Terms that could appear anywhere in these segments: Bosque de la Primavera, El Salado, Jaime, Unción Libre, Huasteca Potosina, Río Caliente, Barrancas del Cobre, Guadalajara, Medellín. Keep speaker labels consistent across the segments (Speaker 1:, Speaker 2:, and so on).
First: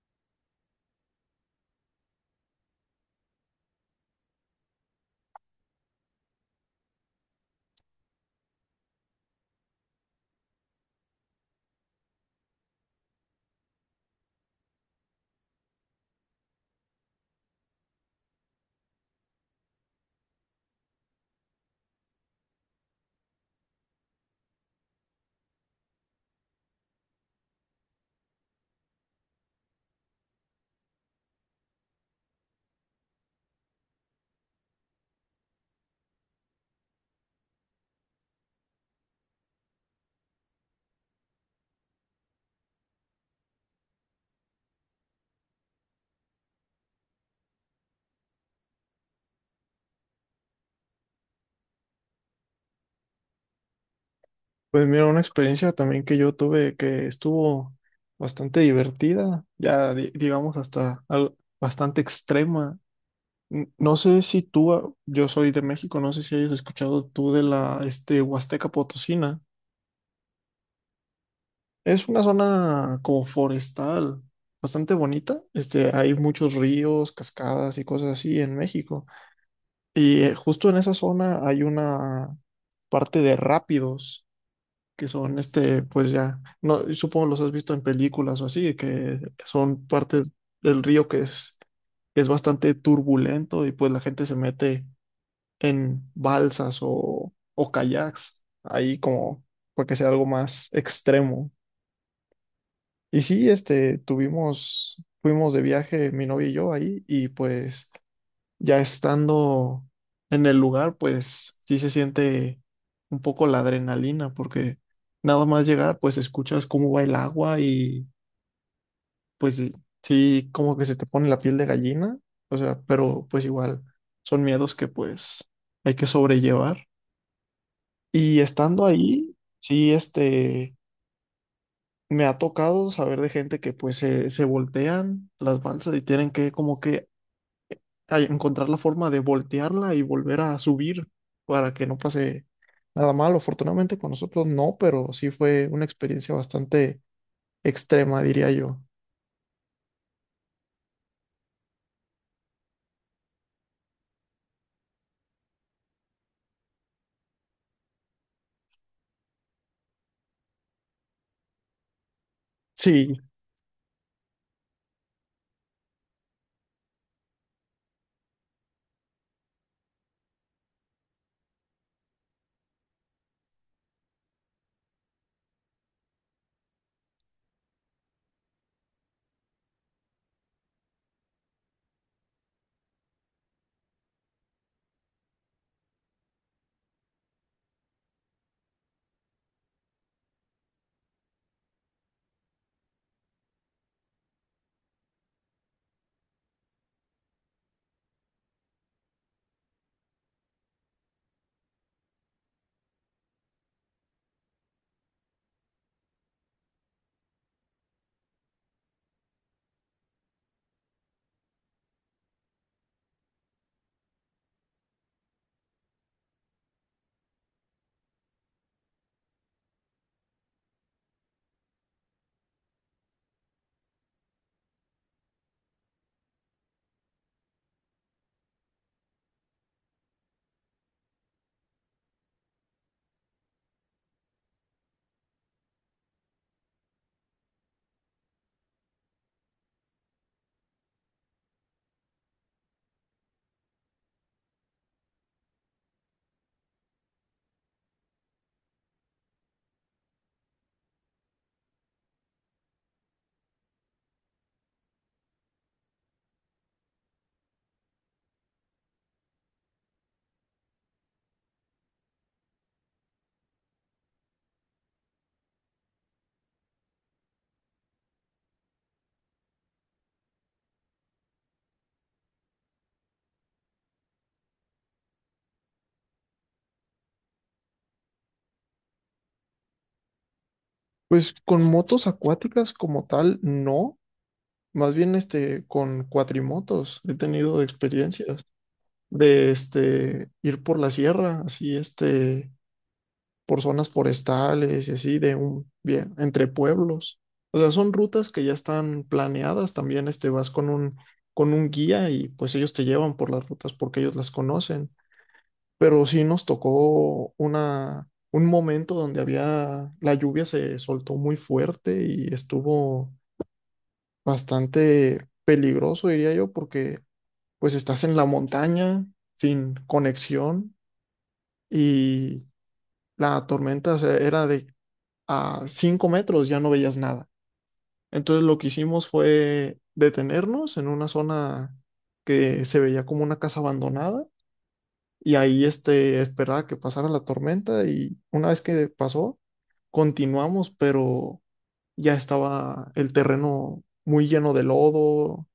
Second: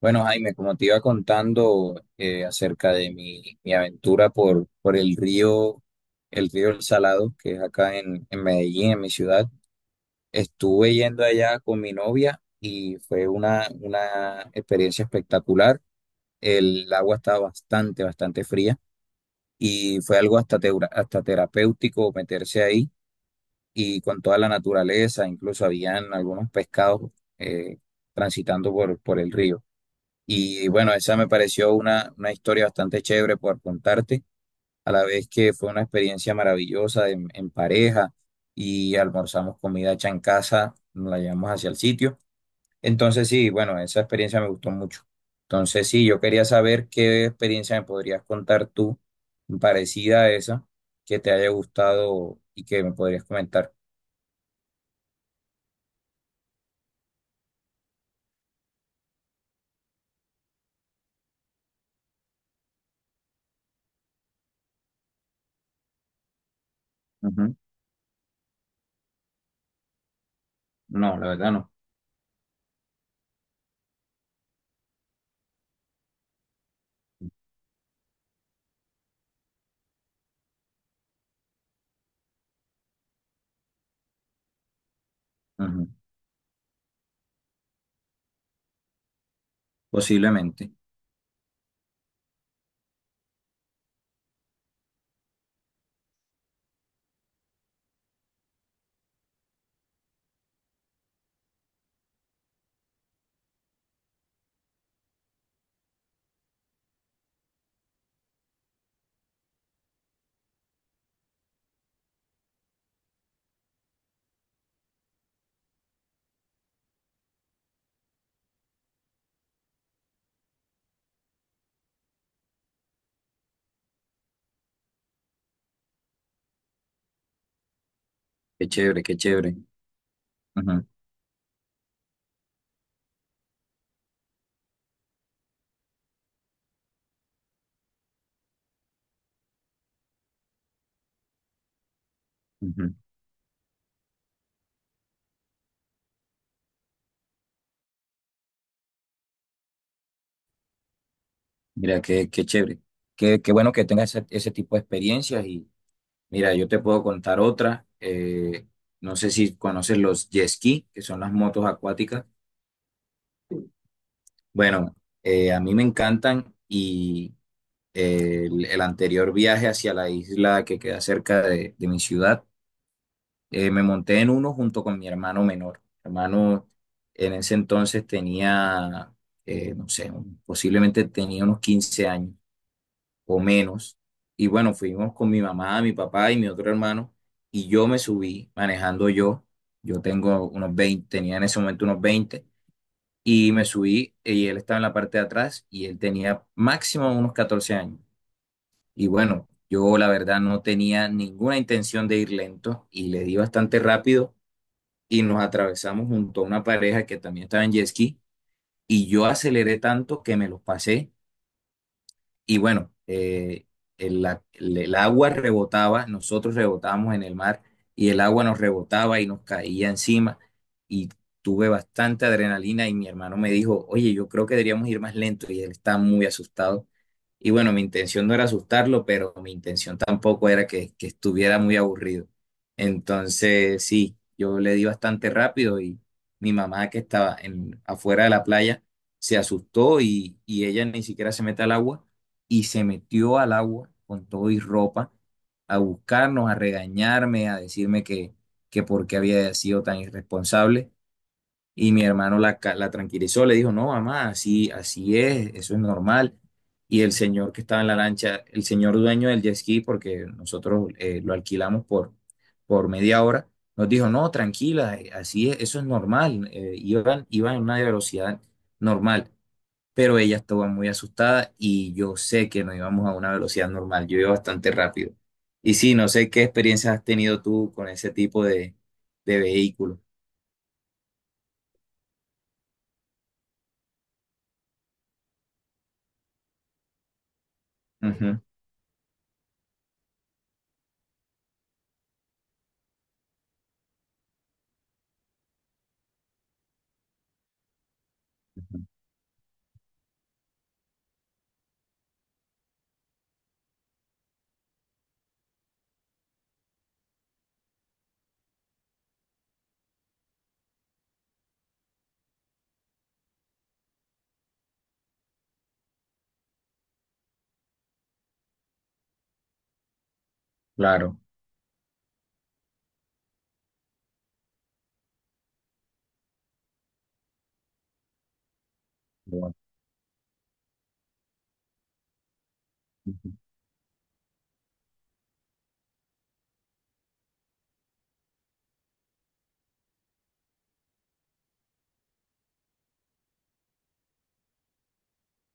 Speaker 1: Bueno, Jaime, como te iba contando acerca de mi aventura por el río, el río El Salado, que es acá en Medellín, en mi ciudad, estuve yendo allá con mi novia y fue una experiencia espectacular. El agua estaba bastante, bastante fría y fue algo hasta terapéutico meterse ahí y con toda la naturaleza, incluso habían algunos pescados eh, transitando por el río. Y bueno, esa me pareció una historia bastante chévere por contarte, a la vez que fue una experiencia maravillosa en pareja y almorzamos comida hecha en casa, nos la llevamos hacia el sitio. Entonces sí, bueno, esa experiencia me gustó mucho. Entonces sí, yo quería saber qué experiencia me podrías contar tú parecida a esa, que te haya gustado y que me podrías comentar.
Speaker 2: Pues mira, una experiencia también que yo tuve que estuvo bastante divertida, ya digamos hasta bastante extrema. No sé si tú, yo soy de México. No sé si hayas escuchado tú de
Speaker 1: Ujú.
Speaker 2: la Huasteca Potosina.
Speaker 1: No, la verdad no.
Speaker 2: Es una zona como forestal, bastante bonita. Hay muchos ríos, cascadas y cosas así en México. Y justo en esa zona hay una parte de rápidos, que son
Speaker 1: Ujú.
Speaker 2: pues ya, no, supongo los has visto en películas o así, que son partes
Speaker 1: Posiblemente.
Speaker 2: del río que es bastante turbulento, y pues la gente se mete en balsas o kayaks, ahí como para que sea algo más extremo. Y sí, fuimos de viaje mi novia y yo ahí, y pues ya estando en el lugar, pues sí se siente un poco la adrenalina, porque nada más llegar, pues escuchas cómo va el agua y pues sí, como que se te pone la piel de gallina. O sea, pero pues igual son miedos que pues hay que sobrellevar. Y
Speaker 1: Qué
Speaker 2: estando
Speaker 1: chévere, qué
Speaker 2: ahí,
Speaker 1: chévere.
Speaker 2: sí,
Speaker 1: Ujú,
Speaker 2: me ha tocado saber de gente que se voltean las balsas y tienen que como que a encontrar la forma de voltearla y volver a subir para que no pase
Speaker 1: ujú.
Speaker 2: nada malo. Afortunadamente con nosotros no, pero sí fue una experiencia bastante extrema, diría yo.
Speaker 1: Mira, qué chévere. Qué bueno que tengas ese tipo de experiencias. Y mira, yo te puedo contar otra. No sé si conoces los jet ski, que son las motos acuáticas.
Speaker 2: Sí,
Speaker 1: Bueno, a mí me encantan y el anterior viaje hacia la isla que queda cerca de mi ciudad, me monté en uno junto con mi hermano menor. Mi hermano en ese entonces tenía, no sé, posiblemente tenía unos 15 años o menos. Y bueno, fuimos con mi mamá, mi papá y mi otro hermano y yo me subí manejando yo. Yo tengo unos 20 Tenía en ese momento unos 20 y me subí y él estaba en la parte de atrás y él tenía máximo unos 14 años. Y bueno, yo la verdad no tenía ninguna intención de ir lento y le di bastante rápido y nos atravesamos junto a una pareja que también estaba en jet ski y yo aceleré tanto que me los pasé. Y bueno, el agua rebotaba, nosotros rebotábamos en el mar y el agua nos rebotaba y nos caía encima y tuve bastante adrenalina y mi hermano me dijo, oye, yo creo que deberíamos ir más lento y él estaba muy asustado. Y bueno, mi intención no era asustarlo, pero mi intención tampoco era que estuviera muy aburrido. Entonces, sí, yo le di bastante rápido y mi mamá que estaba afuera de la playa se asustó y ella ni siquiera se mete al agua y se metió al agua con todo y ropa a buscarnos, a regañarme, a decirme que, por qué había sido tan irresponsable. Y mi hermano la tranquilizó, le dijo, no, mamá, así, así es, eso es normal. Y el señor que estaba en la lancha, el señor dueño del jet ski, porque nosotros lo alquilamos por media hora, nos dijo, no, tranquila, así es, eso es normal. Iban a una velocidad normal, pero ella estaba muy asustada y yo sé que no íbamos a una velocidad normal, yo iba bastante rápido. Y sí, no sé qué experiencias has tenido tú con ese tipo de vehículo.
Speaker 2: pues con motos acuáticas como tal, no. Más bien con cuatrimotos he tenido
Speaker 1: Ujú,
Speaker 2: experiencias de ir por la sierra, así por zonas forestales y así, de un, bien, entre pueblos. O sea, son rutas que ya están planeadas. También con un guía, y pues ellos te llevan por las rutas porque ellos las conocen. Pero sí nos tocó un momento donde había, la lluvia se soltó muy fuerte y estuvo bastante peligroso, diría yo, porque pues estás en la montaña sin conexión,
Speaker 1: claro.
Speaker 2: y la tormenta, o sea, era de a 5 metros ya no veías nada. Entonces lo que hicimos
Speaker 1: Bueno,
Speaker 2: fue detenernos en una zona que se veía como
Speaker 1: ujú,
Speaker 2: una casa abandonada, y ahí esperaba que pasara la tormenta, y una vez que pasó, continuamos, pero ya estaba el terreno muy lleno de lodo.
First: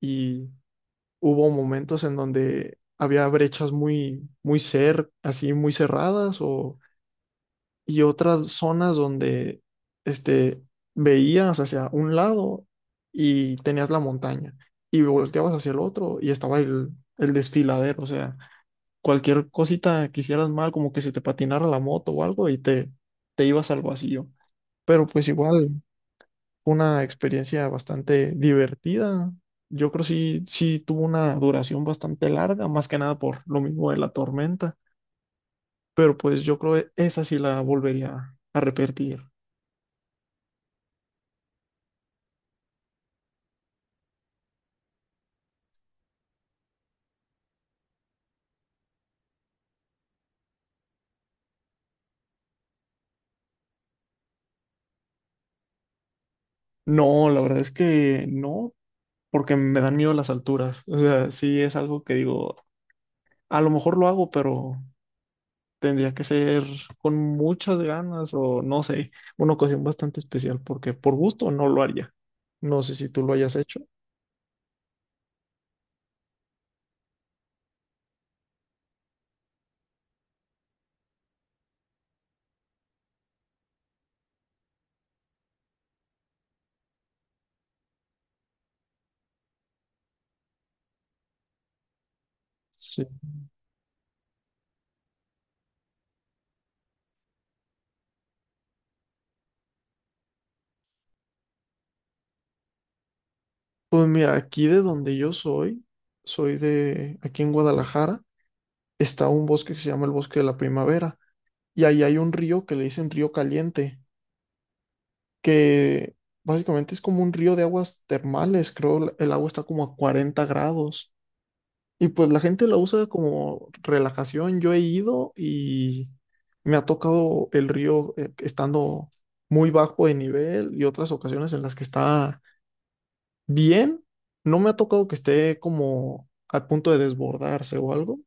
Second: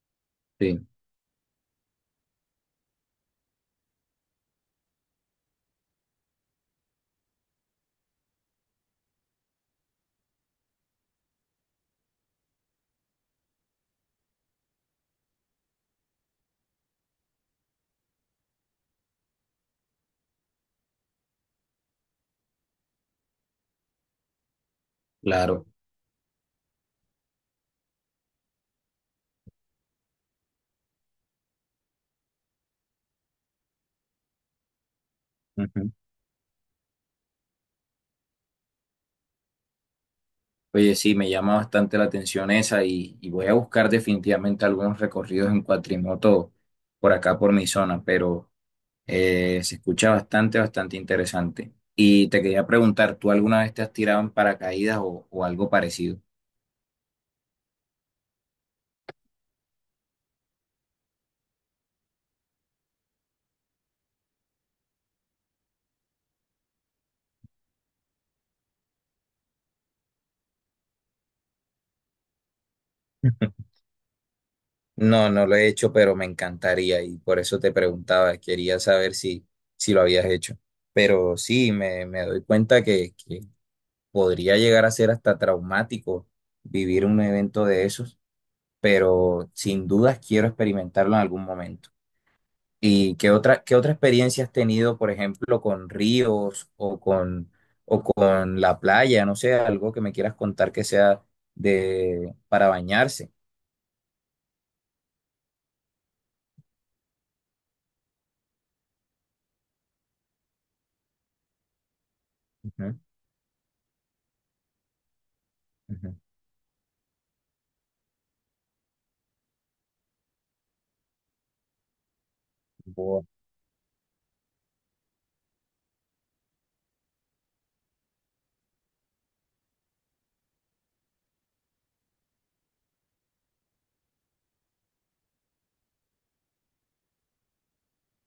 Speaker 2: Y
Speaker 1: sí,
Speaker 2: hubo momentos en donde había brechas muy, así muy cerradas, o y otras zonas donde este, veías hacia un lado y tenías la montaña, y volteabas hacia el otro y estaba el desfiladero. O sea, cualquier cosita que hicieras mal, como que se te patinara la moto o algo, te ibas al vacío. Pero pues
Speaker 1: claro.
Speaker 2: igual fue una experiencia bastante divertida. Yo creo que sí, sí tuvo una duración bastante larga, más que nada por lo mismo de la tormenta,
Speaker 1: Ujú.
Speaker 2: pero pues yo creo que esa sí la volvería a repetir.
Speaker 1: Oye, sí, me llama bastante la atención esa y voy a buscar definitivamente algunos recorridos en cuatrimoto por acá, por mi zona, pero... Se escucha bastante, bastante interesante. Y te quería preguntar, ¿tú alguna vez te has tirado en paracaídas o algo parecido?
Speaker 2: No, la verdad es que no, porque me dan miedo las alturas. O sea, sí es algo que digo, a lo mejor lo hago, pero tendría que ser con muchas ganas o no sé, una ocasión bastante especial, porque por gusto no lo haría. No sé si tú lo hayas hecho.
Speaker 1: No, no lo he hecho, pero me encantaría y por eso te preguntaba, quería saber si lo habías hecho. Pero sí, me doy cuenta que podría llegar a ser hasta traumático vivir un evento de esos, pero sin dudas quiero experimentarlo en algún momento.
Speaker 2: Sí.
Speaker 1: ¿Y qué otra experiencia has tenido, por ejemplo, con ríos o con la playa? No sé, algo que me quieras contar que sea para bañarse.
Speaker 2: Pues mira, aquí de donde yo soy, soy de aquí en Guadalajara, está un bosque que se llama el Bosque de la Primavera, y ahí hay un río que le
Speaker 1: Ujú,
Speaker 2: dicen Río Caliente, que
Speaker 1: ujú.
Speaker 2: básicamente es como un río de aguas termales, creo, el agua está como a 40 grados. Y pues la gente la usa
Speaker 1: Bo-
Speaker 2: como relajación. Yo he ido y me ha tocado el río estando muy bajo de nivel, y otras ocasiones en las que está bien. No me ha tocado que esté como al punto de desbordarse o algo,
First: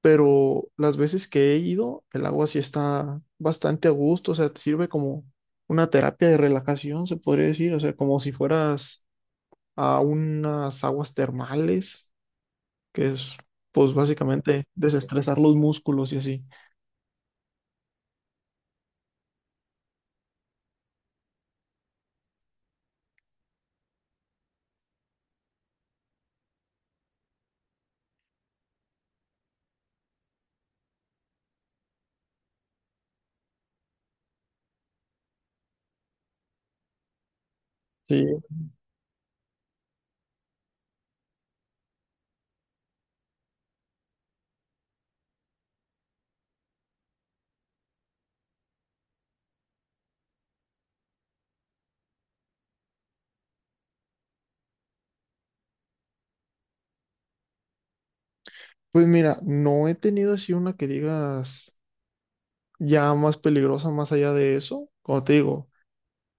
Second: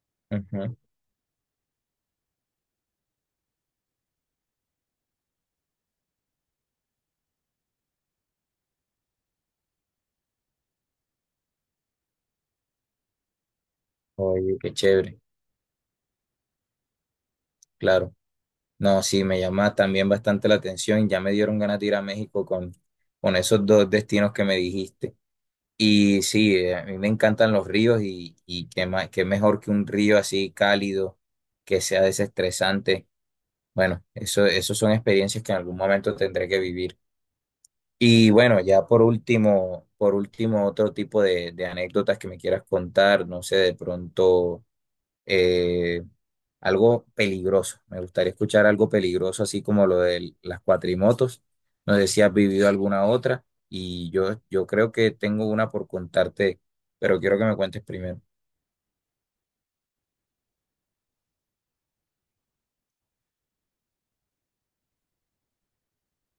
Speaker 2: pero
Speaker 1: Ujú.
Speaker 2: las veces que he ido, el agua sí está bastante a gusto. O sea, te sirve como una terapia de relajación, se podría decir. O sea, como si fueras a unas aguas termales, que es pues
Speaker 1: Oye,
Speaker 2: básicamente
Speaker 1: qué chévere,
Speaker 2: desestresar los músculos y así.
Speaker 1: claro. No, sí, me llama también bastante la atención. Ya me dieron ganas de ir a México con esos dos destinos que me dijiste. Y sí, a mí me encantan los ríos y qué más, qué mejor que un río así cálido, que sea desestresante. Bueno, eso son experiencias que en algún momento tendré que vivir.
Speaker 2: Sí,
Speaker 1: Y bueno, ya por último, otro tipo de anécdotas que me quieras contar, no sé, de pronto eh, algo peligroso. Me gustaría escuchar algo peligroso, así como lo de las cuatrimotos. No sé si has vivido alguna otra y yo creo que tengo una por contarte, pero quiero que me cuentes primero.
Speaker 2: pues mira, no he tenido así una que digas ya más peligrosa más allá de eso, como te digo.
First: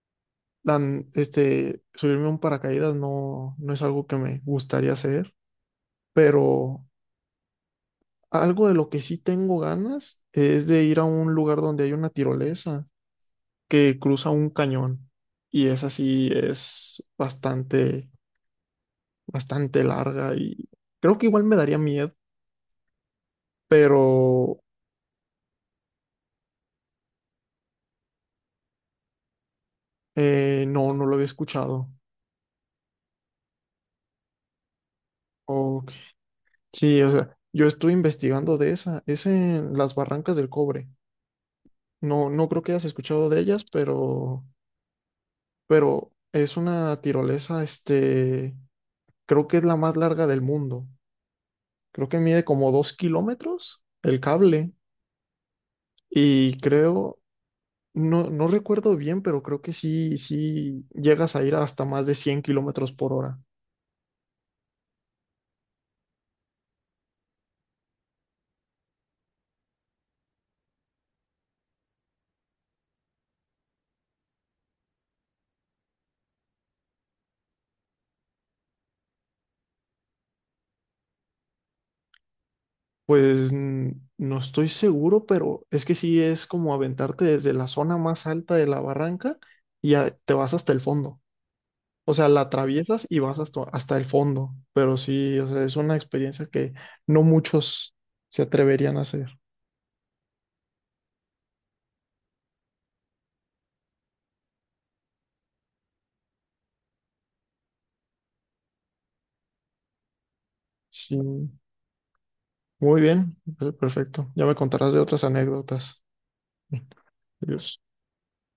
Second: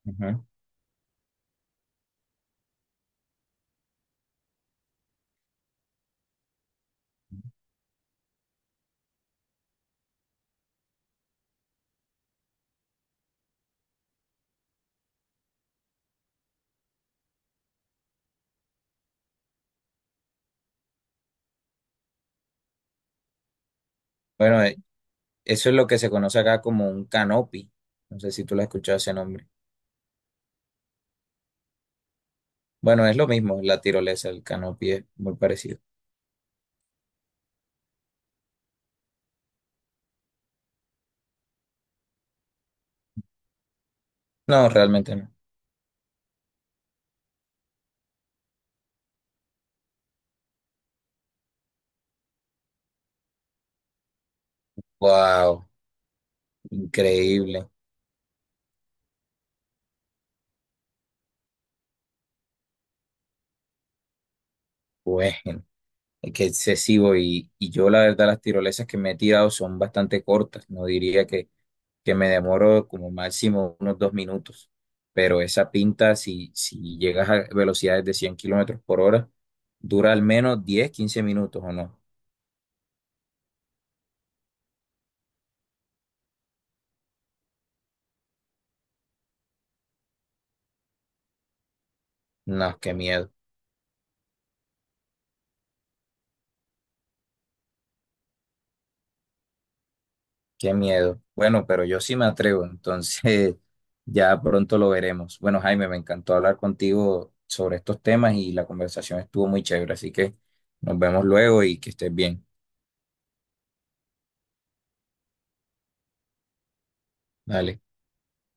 Speaker 1: Ujú.
Speaker 2: Dan subirme a un paracaídas no, no es algo que me gustaría hacer, pero algo de lo que sí tengo ganas es de ir a un lugar donde hay una tirolesa que cruza un cañón. Y esa sí es bastante, bastante larga, y creo que igual me daría miedo, pero
Speaker 1: Bueno, eso es lo que se conoce acá como un canopy. No sé si tú lo has escuchado ese nombre.
Speaker 2: no, no lo había escuchado.
Speaker 1: Bueno, es lo mismo, la tirolesa, el canopy es muy parecido.
Speaker 2: Ok. Sí, o sea, yo estuve investigando de esa. Es en las Barrancas del Cobre. No, no creo que hayas escuchado de ellas, pero,
Speaker 1: No, realmente no.
Speaker 2: pero es una tirolesa, creo que es la más larga del mundo. Creo que mide como 2 kilómetros el cable,
Speaker 1: Wow,
Speaker 2: y creo,
Speaker 1: increíble.
Speaker 2: no, no recuerdo bien, pero creo que sí, sí llegas a ir hasta más de 100 kilómetros por hora.
Speaker 1: Bueno, es excesivo y yo la verdad las tirolesas que me he tirado son bastante cortas. No diría que me demoro como máximo unos 2 minutos, pero esa pinta, si llegas a velocidades de 100 kilómetros por hora, dura al menos 10 15 minutos o no.
Speaker 2: Pues no estoy seguro, pero es que sí es como aventarte desde la zona más alta de la barranca, y te vas hasta el fondo. O sea, la
Speaker 1: No, qué
Speaker 2: atraviesas y
Speaker 1: miedo.
Speaker 2: vas hasta, hasta el fondo, pero sí, o sea, es una experiencia que no muchos se atreverían a hacer.
Speaker 1: Qué miedo. Bueno, pero yo sí me atrevo, entonces ya pronto lo veremos. Bueno, Jaime, me encantó hablar contigo sobre estos temas y la conversación estuvo muy chévere, así que nos
Speaker 2: Sí.
Speaker 1: vemos luego y que estés bien.
Speaker 2: Muy bien, perfecto. Ya me contarás de otras anécdotas. Adiós.
Speaker 1: Dale.